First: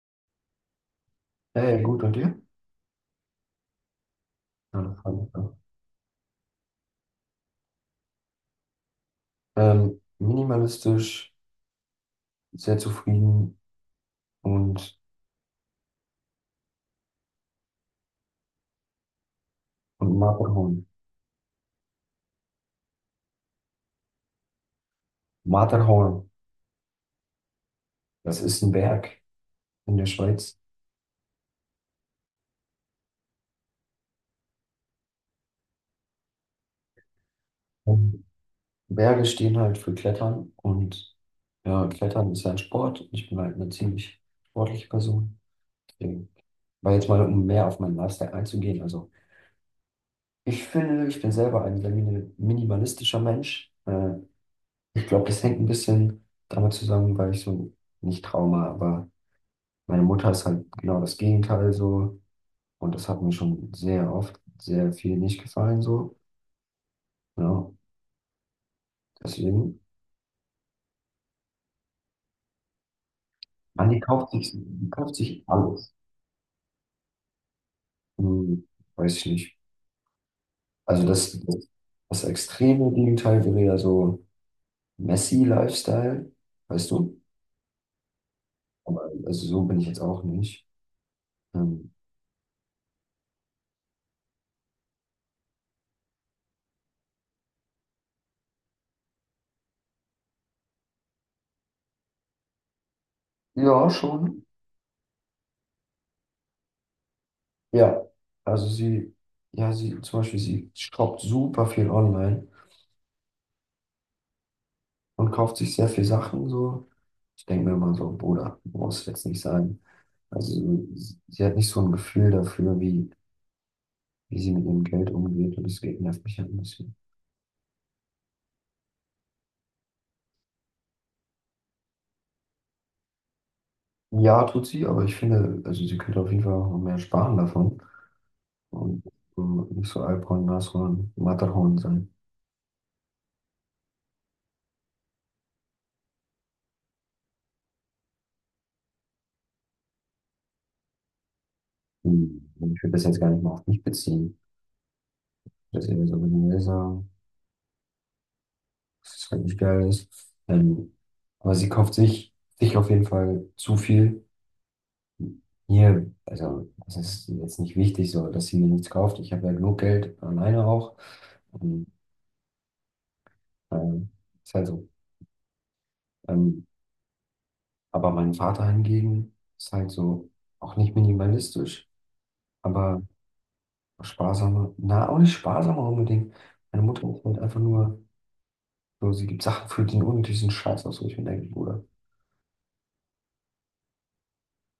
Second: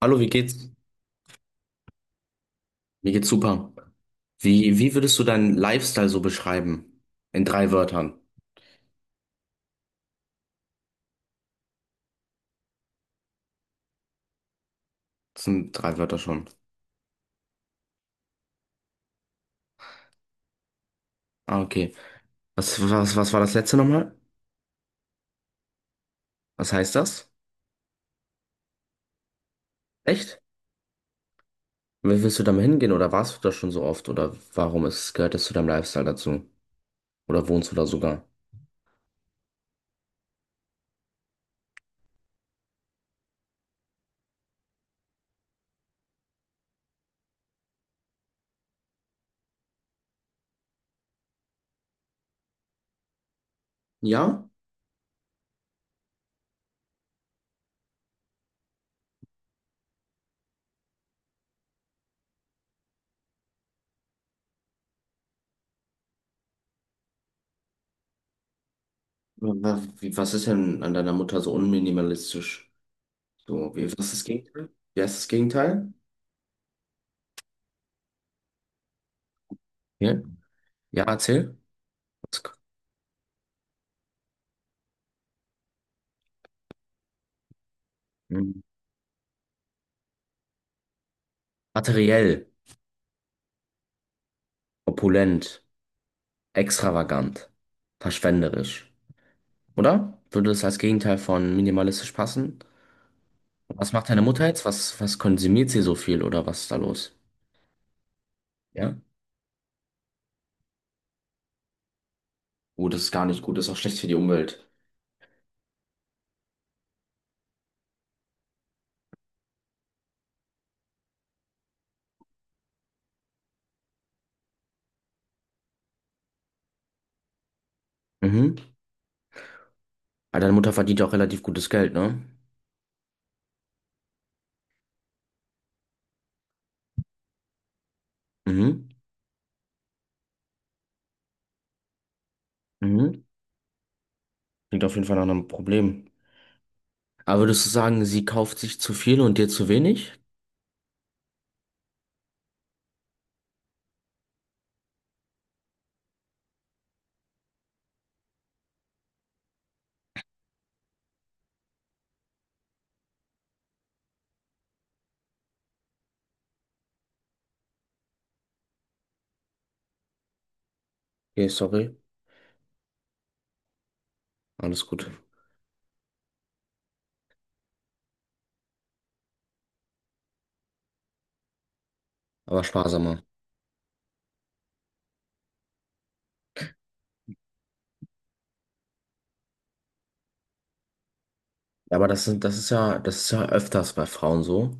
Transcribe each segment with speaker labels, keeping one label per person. Speaker 1: Hallo, wie geht's?
Speaker 2: Hey, gut, und dir?
Speaker 1: Mir geht's super. Wie,
Speaker 2: Ja,
Speaker 1: wie
Speaker 2: das
Speaker 1: würdest
Speaker 2: freut
Speaker 1: du
Speaker 2: mich
Speaker 1: deinen
Speaker 2: doch.
Speaker 1: Lifestyle so beschreiben? In drei Wörtern.
Speaker 2: Minimalistisch, sehr zufrieden und,
Speaker 1: Das sind drei Wörter schon.
Speaker 2: und Matterhorn.
Speaker 1: Ah, okay. Was war das letzte nochmal?
Speaker 2: Matterhorn,
Speaker 1: Was heißt das?
Speaker 2: das ist ein Berg in der
Speaker 1: Echt?
Speaker 2: Schweiz.
Speaker 1: Wie willst du damit hingehen? Oder warst du da schon so oft? Oder gehört das zu deinem Lifestyle dazu? Oder wohnst du da sogar?
Speaker 2: Und Berge stehen halt für Klettern und ja, Klettern ist ja ein Sport. Ich bin halt eine ziemlich sportliche Person. Deswegen war jetzt mal, um mehr auf meinen Lifestyle einzugehen. Also, ich finde, ich bin selber ein sehr minimalistischer Mensch.
Speaker 1: Ja?
Speaker 2: Ich glaube, das hängt ein bisschen damit zusammen, weil ich so nicht Trauma, aber. Meine Mutter ist halt genau das Gegenteil so und das hat mir schon sehr oft sehr viel nicht gefallen so. Ja,
Speaker 1: Wa-
Speaker 2: deswegen,
Speaker 1: wa- wie- Was ist denn an deiner Mutter so unminimalistisch? So,
Speaker 2: man,
Speaker 1: was ist das Gegenteil?
Speaker 2: die
Speaker 1: Wie
Speaker 2: kauft
Speaker 1: heißt das
Speaker 2: sich alles.
Speaker 1: Gegenteil?
Speaker 2: Hm, weiß ich nicht.
Speaker 1: Ja, ja
Speaker 2: Also
Speaker 1: erzähl.
Speaker 2: das
Speaker 1: Was-
Speaker 2: extreme Gegenteil wäre ja so Messi-Lifestyle, weißt du?
Speaker 1: Hm.
Speaker 2: Aber also so bin ich jetzt auch nicht. Ähm,
Speaker 1: Materiell, opulent, extravagant, verschwenderisch, oder? Würde das als Gegenteil von minimalistisch passen?
Speaker 2: ja,
Speaker 1: Was macht deine Mutter
Speaker 2: schon.
Speaker 1: jetzt? Was konsumiert sie so viel oder was ist da los?
Speaker 2: Ja, also
Speaker 1: Ja?
Speaker 2: sie, zum Beispiel, sie shoppt super viel online.
Speaker 1: Oh, das ist gar nicht gut, das ist auch schlecht für die Umwelt.
Speaker 2: Und kauft sich sehr viel Sachen so. Ich denke mir immer so, Bruder, du brauchst jetzt nicht sagen. Also sie hat nicht so ein Gefühl dafür, wie, wie sie mit ihrem Geld umgeht und deswegen nervt mich halt ein bisschen.
Speaker 1: Mhm. Aber deine Mutter verdient ja auch relativ gutes Geld, ne?
Speaker 2: Ja, tut sie, aber ich finde, also sie könnte auf jeden Fall auch noch mehr sparen davon
Speaker 1: Mhm.
Speaker 2: und nicht so Alphorn, Nashorn, Matterhorn sein.
Speaker 1: Mhm. Klingt auf jeden Fall nach einem Problem. Aber würdest du sagen, sie kauft sich zu viel und dir zu wenig?
Speaker 2: Hm, ich will das jetzt gar nicht mal auf mich beziehen. Das ist eher so generell sagen, dass es halt nicht geil ist. Ähm, aber sich auf jeden Fall zu viel. Hier, also es ist jetzt nicht wichtig so, dass sie mir nichts kauft. Ich habe ja genug Geld alleine auch.
Speaker 1: Okay,
Speaker 2: Und,
Speaker 1: sorry.
Speaker 2: ähm, ist halt
Speaker 1: Alles
Speaker 2: so.
Speaker 1: gut.
Speaker 2: Ähm, aber mein Vater hingegen ist halt so auch nicht minimalistisch,
Speaker 1: Aber
Speaker 2: aber
Speaker 1: sparsamer.
Speaker 2: sparsamer. Na, auch nicht sparsamer unbedingt. Meine Mutter ist halt einfach nur so, sie gibt Sachen für den unnötigsten Scheiß aus, wo ich mir denke, Bruder.
Speaker 1: Ja, aber das ist ja öfters bei Frauen so,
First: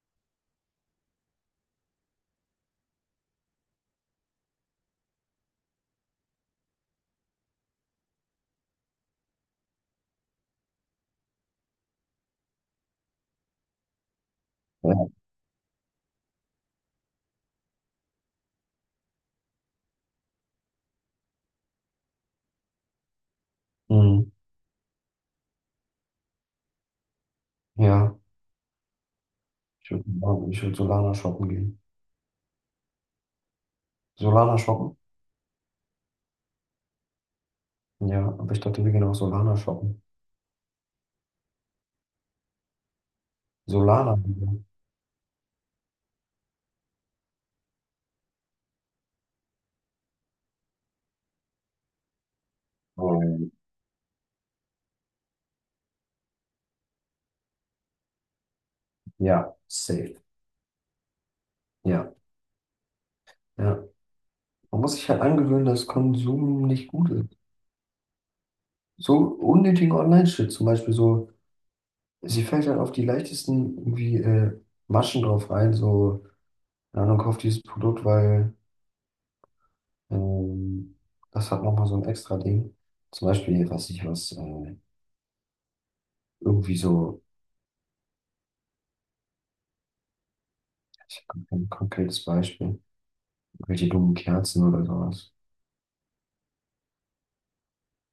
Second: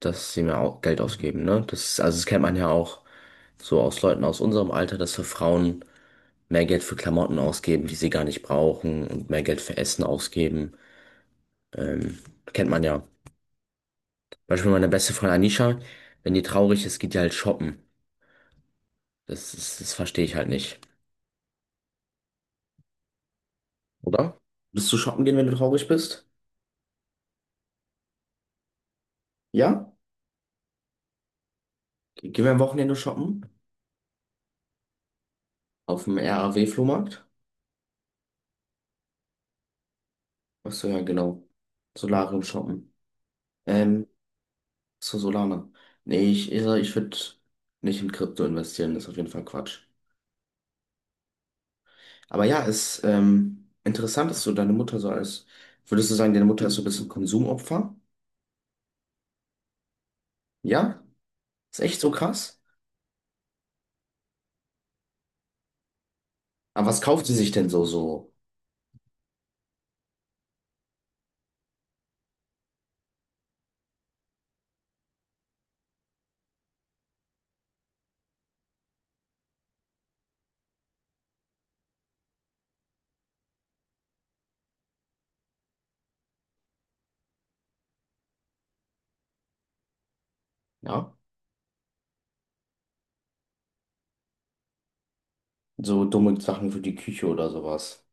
Speaker 1: dass sie mehr Geld ausgeben, ne? Also das kennt man ja auch so aus Leuten aus unserem Alter, dass für Frauen mehr Geld für Klamotten ausgeben, die sie gar nicht brauchen und mehr Geld für Essen ausgeben. Ähm, Kennt man ja. Beispiel meine beste
Speaker 2: Ja,
Speaker 1: Freundin Anisha, wenn die traurig ist, geht die halt shoppen. Das verstehe ich halt nicht.
Speaker 2: mhm,
Speaker 1: Oder? Willst du shoppen gehen, wenn du traurig bist?
Speaker 2: ja. ich
Speaker 1: Ja?
Speaker 2: würde Ich würd Solana shoppen gehen.
Speaker 1: Gehen wir am Wochenende shoppen?
Speaker 2: Solana shoppen?
Speaker 1: Auf dem RAW-Flohmarkt?
Speaker 2: Ja, aber ich dachte, wir gehen auch Solana shoppen.
Speaker 1: Ach so, ja, genau. Solarium shoppen. Ähm,
Speaker 2: Solana.
Speaker 1: Zu Solana. Nee, ich würde nicht in Krypto investieren, das ist auf jeden Fall Quatsch. Aber ja, es ist
Speaker 2: Oh.
Speaker 1: interessant, dass du deine Mutter so als, würdest du sagen, deine Mutter ist so ein bisschen Konsumopfer?
Speaker 2: Ja, safe.
Speaker 1: Ja? Ist echt so
Speaker 2: Ja,
Speaker 1: krass?
Speaker 2: ja. Man muss sich halt angewöhnen, dass Konsum
Speaker 1: Aber
Speaker 2: nicht
Speaker 1: was
Speaker 2: gut
Speaker 1: kauft sie
Speaker 2: ist.
Speaker 1: sich denn so,
Speaker 2: So unnötigen Online-Shit zum Beispiel so, sie fällt halt auf die leichtesten irgendwie Maschen drauf rein, so, keine Ahnung, kauft dieses Produkt, weil ähm, das hat nochmal so ein extra Ding. Zum Beispiel, was ich was, irgendwie so,
Speaker 1: ja?
Speaker 2: ich habe kein konkretes Beispiel, welche dummen Kerzen oder sowas.
Speaker 1: So dumme Sachen für die Küche oder sowas.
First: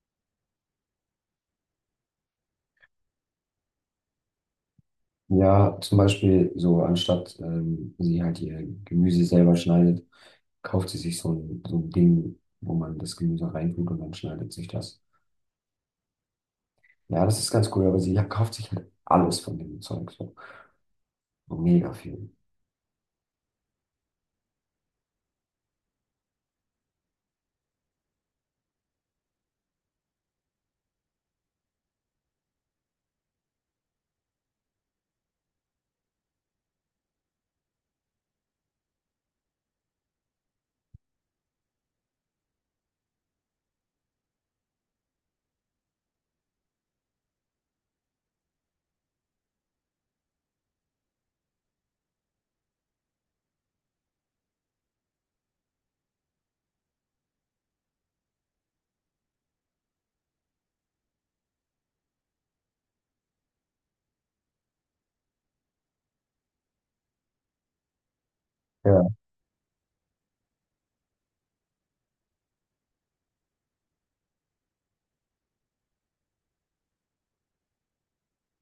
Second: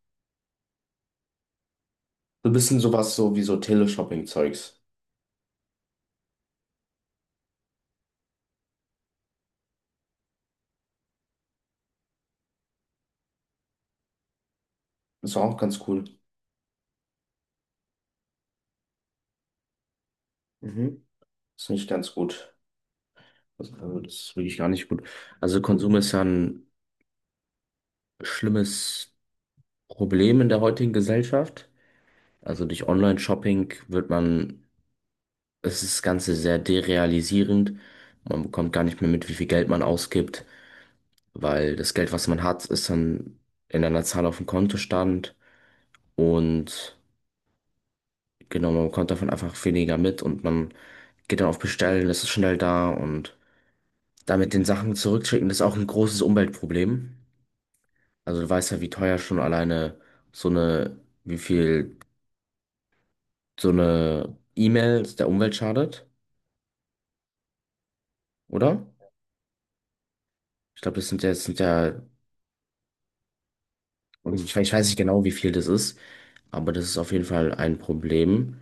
Speaker 1: So ein bisschen sowas so wie so Teleshopping-Zeugs.
Speaker 2: Ja, zum Beispiel so, anstatt sie halt ihr Gemüse selber schneidet, kauft sie sich so ein Ding, wo man das Gemüse reintut und dann schneidet sich das.
Speaker 1: Ist auch ganz cool.
Speaker 2: Ja, das ist ganz cool, aber sie kauft sich halt alles von dem Zeug. So.
Speaker 1: Mhm.
Speaker 2: So
Speaker 1: Ist nicht
Speaker 2: Mega
Speaker 1: ganz
Speaker 2: viel.
Speaker 1: gut. Also, das ist wirklich gar nicht gut. Also Konsum ist ja ein schlimmes Problem in der heutigen Gesellschaft. Also durch Online-Shopping wird man, es ist das Ganze sehr derealisierend. Man bekommt gar nicht mehr mit, wie viel Geld man ausgibt, weil das Geld, was man hat, ist dann in einer Zahl auf dem Kontostand, und genau, man bekommt davon einfach weniger mit und man geht dann auf Bestellen, das ist schnell da und damit den Sachen zurückschicken, das ist auch ein großes Umweltproblem. Also du weißt ja, wie teuer schon alleine so eine, wie viel so eine E-Mail der Umwelt schadet, oder?
Speaker 2: Ja,
Speaker 1: Ich glaube, das sind ja. Und ich weiß nicht genau, wie viel das ist, aber das ist auf jeden Fall ein Problem.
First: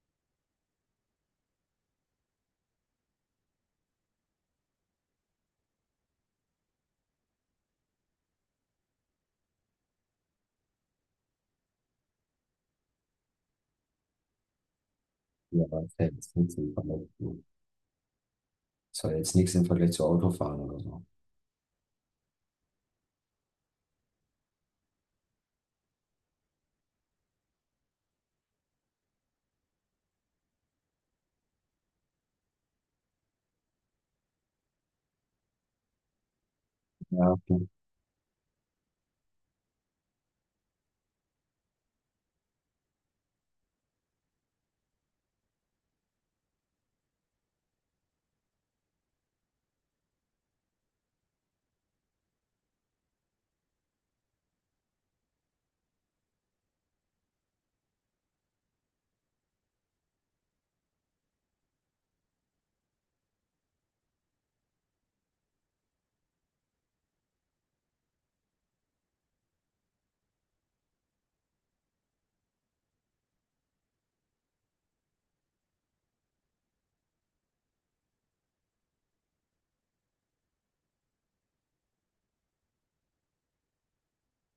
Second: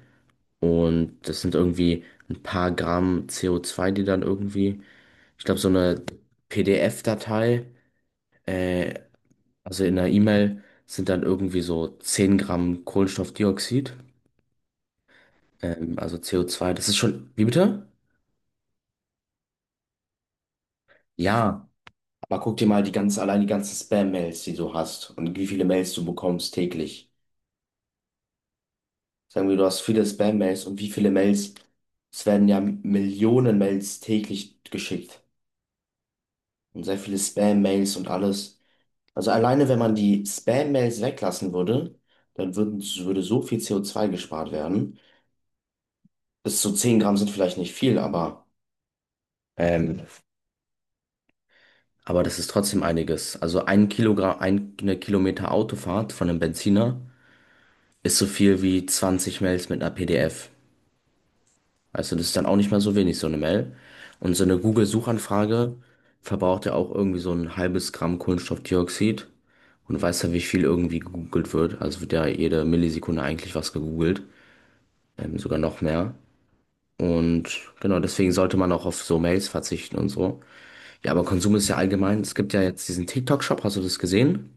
Speaker 1: Und das sind irgendwie ein paar Gramm CO2, die dann irgendwie, ich glaube, so eine PDF-Datei, äh, also in einer E-Mail, sind dann irgendwie so 10 Gramm Kohlenstoffdioxid,
Speaker 2: ja, aber das ist ja
Speaker 1: also
Speaker 2: jetzt nichts
Speaker 1: CO2.
Speaker 2: im
Speaker 1: Das ist
Speaker 2: Vergleich
Speaker 1: schon,
Speaker 2: zu,
Speaker 1: wie bitte?
Speaker 2: das war jetzt nichts im Vergleich zu Autofahren oder so.
Speaker 1: Ja, aber guck dir mal allein die ganzen Spam-Mails, die du hast und wie viele Mails du bekommst täglich. Sagen wir, du hast viele Spam-Mails und wie viele Mails? Es werden ja Millionen Mails täglich geschickt und sehr viele
Speaker 2: Ja, okay.
Speaker 1: Spam-Mails und alles. Also alleine, wenn man die Spam-Mails weglassen würde, würde so viel CO2 gespart werden. Bis zu 10 Gramm sind vielleicht nicht viel, ähm, aber das ist trotzdem einiges. Also ein Kilogramm, eine Kilometer Autofahrt von einem Benziner ist so viel wie 20 Mails mit einer PDF. Weißt du, das ist dann auch nicht mehr so wenig, so eine Mail. Und so eine Google-Suchanfrage verbraucht ja auch irgendwie so ein halbes Gramm Kohlenstoffdioxid. Und du weißt ja, wie viel irgendwie gegoogelt wird. Also wird ja jede Millisekunde eigentlich was gegoogelt. Sogar noch mehr. Und genau, deswegen sollte man auch auf so Mails verzichten und so. Ja, aber Konsum ist ja allgemein. Es gibt ja jetzt diesen TikTok-Shop, hast du das gesehen?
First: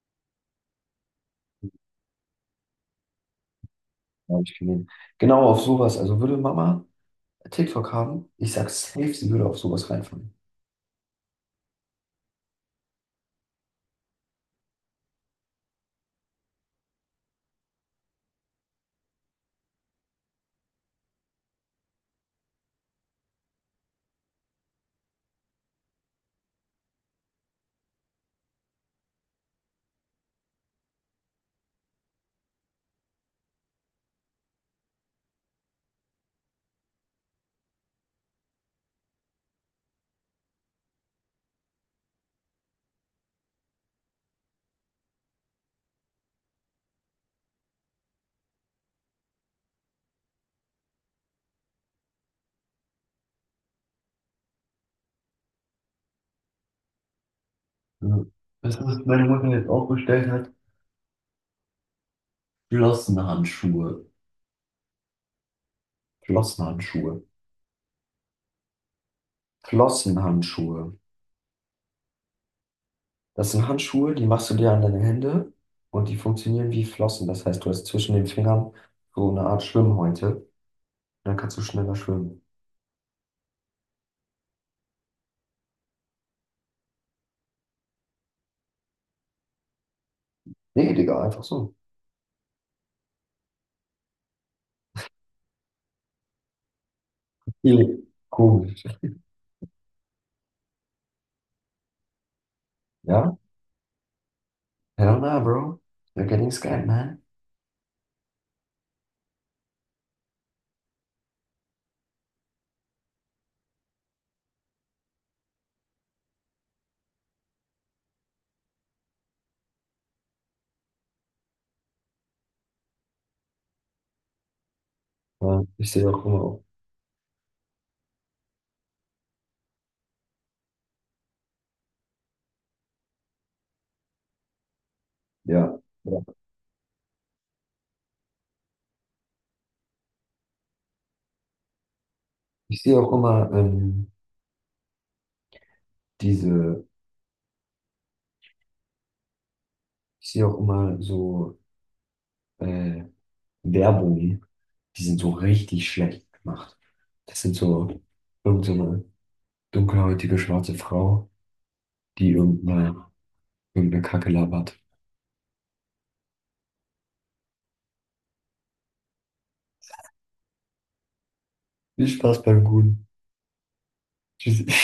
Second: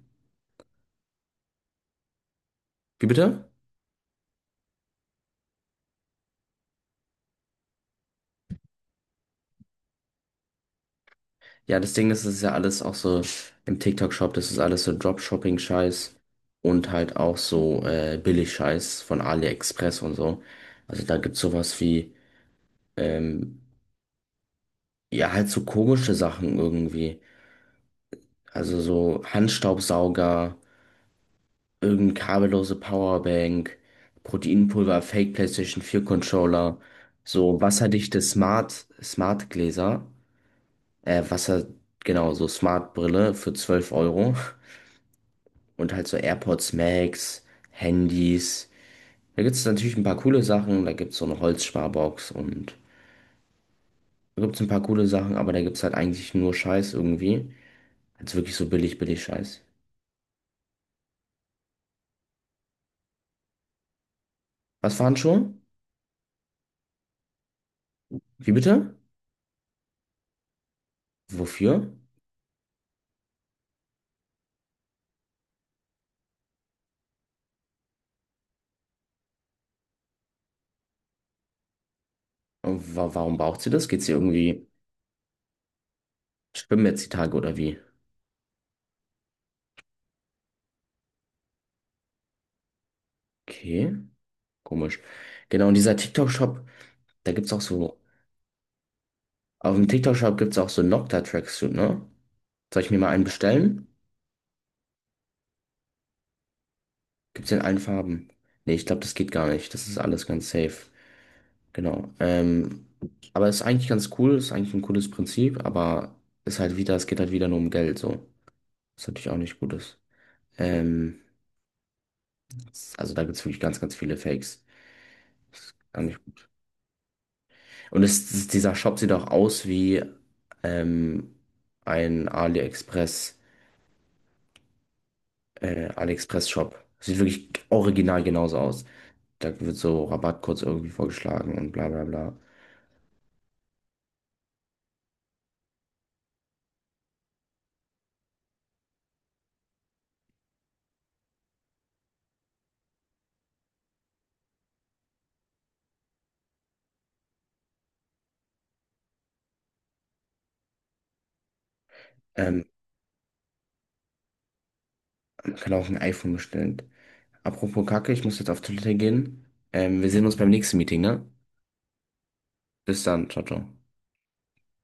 Speaker 1: Wie bitte?
Speaker 2: Hab ich gesehen. Genau auf sowas. Also würde Mama TikTok haben, ich sag safe, sie würde auf sowas reinfallen.
Speaker 1: Ja, das Ding ist, es ist ja alles auch so im TikTok-Shop, das ist alles so Dropshipping-Scheiß und halt auch so Billig-Scheiß von AliExpress und so. Also da gibt's sowas wie, ähm, ja, halt so komische Sachen irgendwie. Also so Handstaubsauger, irgendeine kabellose Powerbank, Proteinpulver, Fake PlayStation 4 Controller, so wasserdichte Smart Gläser, äh, Wasser, genau, so Smart Brille für 12 Euro. Und halt so AirPods Max, Handys. Da gibt es natürlich ein paar coole Sachen. Da gibt es so eine Holzsparbox und da gibt es ein paar coole Sachen, aber da gibt es halt eigentlich nur Scheiß irgendwie.
Speaker 2: Ja.
Speaker 1: Also wirklich so
Speaker 2: Das,
Speaker 1: billig,
Speaker 2: was
Speaker 1: billig
Speaker 2: meine Mutter
Speaker 1: Scheiß.
Speaker 2: jetzt auch bestellt hat, Flossenhandschuhe.
Speaker 1: Was waren schon?
Speaker 2: Flossenhandschuhe.
Speaker 1: Wie bitte?
Speaker 2: Flossenhandschuhe.
Speaker 1: Wofür?
Speaker 2: Das sind Handschuhe, die machst du dir an deine Hände und die funktionieren wie Flossen. Das heißt, du hast zwischen den Fingern so eine Art Schwimmhäute. Und dann kannst du schneller schwimmen.
Speaker 1: Und wa warum braucht sie das? Geht sie irgendwie schwimmen jetzt die Tage oder wie?
Speaker 2: Nee, Digga, einfach so.
Speaker 1: Okay, komisch. Genau, und dieser TikTok-Shop, da gibt es auch so,
Speaker 2: Viel komisch.
Speaker 1: auf dem TikTok-Shop gibt es auch so Nocta-Tracksuit, ne? Soll ich mir mal einen
Speaker 2: Ja?
Speaker 1: bestellen?
Speaker 2: Hell nah, bro. You're getting scared, man.
Speaker 1: Gibt's in allen Farben? Nee, ich glaube, das geht gar nicht. Das ist alles ganz safe. Genau. Aber ist eigentlich ganz cool, ist eigentlich ein cooles Prinzip, aber ist halt wieder, es geht halt wieder nur um Geld, so. Was natürlich auch nicht gut ist. Ähm, also da gibt's wirklich ganz, ganz viele Fakes. Das
Speaker 2: Ja, ich
Speaker 1: ist gar
Speaker 2: sehe
Speaker 1: nicht
Speaker 2: auch immer
Speaker 1: gut.
Speaker 2: auf.
Speaker 1: Und dieser Shop sieht auch aus wie ähm, ein AliExpress,
Speaker 2: Ja, ja.
Speaker 1: AliExpress-Shop. Sieht wirklich original genauso aus. Da wird so Rabattcodes irgendwie vorgeschlagen und bla bla bla.
Speaker 2: Ich sehe auch immer diese, ich sehe auch immer so äh, Werbungen, die sind so richtig schlecht gemacht. Das sind so irgendeine so eine dunkelhäutige schwarze Frau, die
Speaker 1: Ähm,
Speaker 2: irgendeine irgendeine Kacke labert.
Speaker 1: Kann auch ein iPhone bestellen. Apropos Kacke, ich muss jetzt auf Toilette gehen. Wir sehen uns beim nächsten Meeting, ne?
Speaker 2: Viel Spaß beim
Speaker 1: Bis
Speaker 2: Guten.
Speaker 1: dann, ciao, ciao.
Speaker 2: Tschüssi.